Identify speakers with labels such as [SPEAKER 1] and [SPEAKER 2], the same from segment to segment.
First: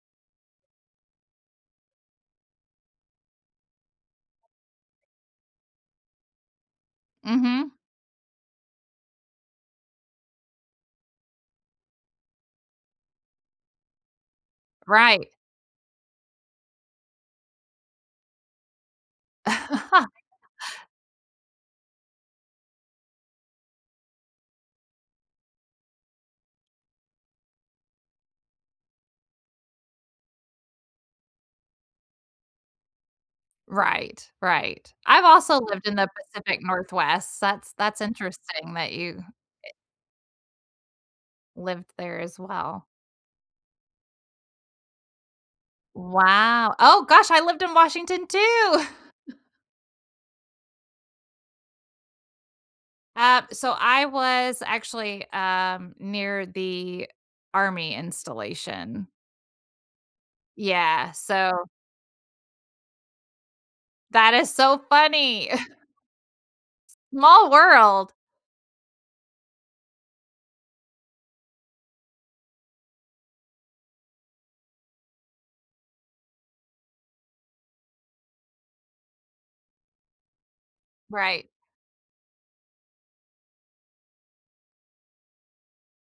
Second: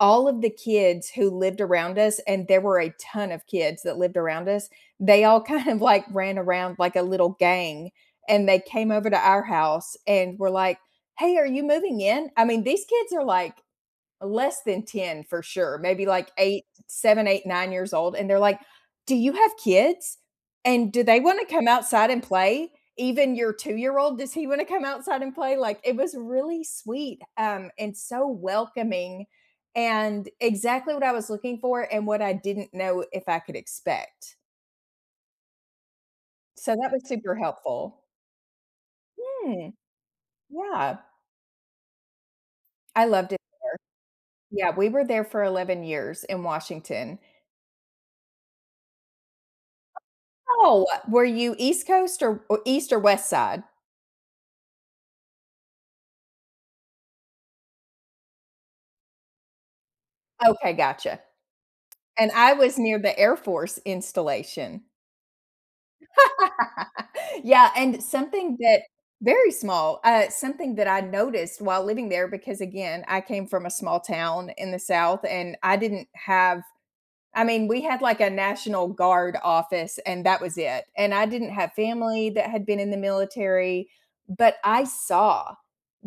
[SPEAKER 1] All of the kids who lived around us and there were a ton of kids that lived around us, they all kind of, like, ran around like a little
[SPEAKER 2] Mhm.
[SPEAKER 1] gang, and they came over to our house and were, like, "Hey, are you moving in?" I mean, these kids are, like, less than 10
[SPEAKER 2] Right.
[SPEAKER 1] for sure, maybe, like, 8, 7, 8, 9 years old, and they're, like, "Do you have kids? And do they wanna come outside and play? Even your two-year-old, does he wanna come outside and play?" Like, it was really sweet, um, and so welcoming and exactly what I was looking for, and what I didn't know if I could
[SPEAKER 2] Right,
[SPEAKER 1] expect.
[SPEAKER 2] right. I've also lived in the Pacific
[SPEAKER 1] So, that was super
[SPEAKER 2] Northwest, that's
[SPEAKER 1] helpful.
[SPEAKER 2] that's interesting that you,
[SPEAKER 1] Hmm.
[SPEAKER 2] e
[SPEAKER 1] Yeah.
[SPEAKER 2] lived there as well.
[SPEAKER 1] I loved it there, yeah, we were there for 11 years in
[SPEAKER 2] Wow oh,
[SPEAKER 1] Washington.
[SPEAKER 2] gosh, I lived in Washington too!
[SPEAKER 1] Oh, uh, were you East Coast or East or West
[SPEAKER 2] Uh,
[SPEAKER 1] Side?
[SPEAKER 2] so I was actually, um, near the Army installation.
[SPEAKER 1] Okay,
[SPEAKER 2] Yeah,
[SPEAKER 1] gotcha.
[SPEAKER 2] so
[SPEAKER 1] And I was near the Air Force
[SPEAKER 2] That is so
[SPEAKER 1] installation.
[SPEAKER 2] funny. Small
[SPEAKER 1] Yeah, and
[SPEAKER 2] world.
[SPEAKER 1] something that very small, uh, something that I noticed while living there because again, I came from a small town in the South, and I didn't have I mean, we had, like, a national guard office and that was it, and I
[SPEAKER 2] Right.
[SPEAKER 1] didn't have family that had been in the military, but I saw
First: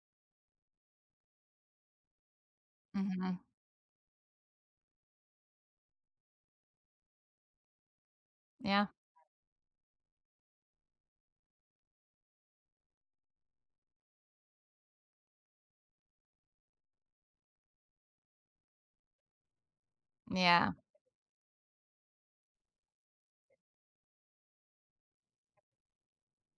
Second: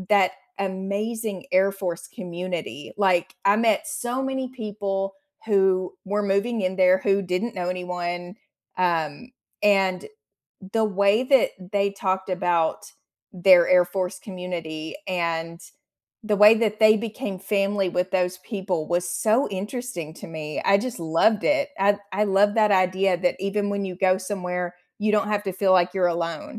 [SPEAKER 1] that amazing Air Force community, like,
[SPEAKER 2] Mhm.
[SPEAKER 1] I met so many people who were moving in there who didn't know anyone,
[SPEAKER 2] Yeah.
[SPEAKER 1] um, and the way that they talked about their Air Force community, and the way that they became family with those people was so interesting to me,
[SPEAKER 2] Yeah.
[SPEAKER 1] I just loved it, I I love that idea that even when you go somewhere, you don't have to feel like you're alone.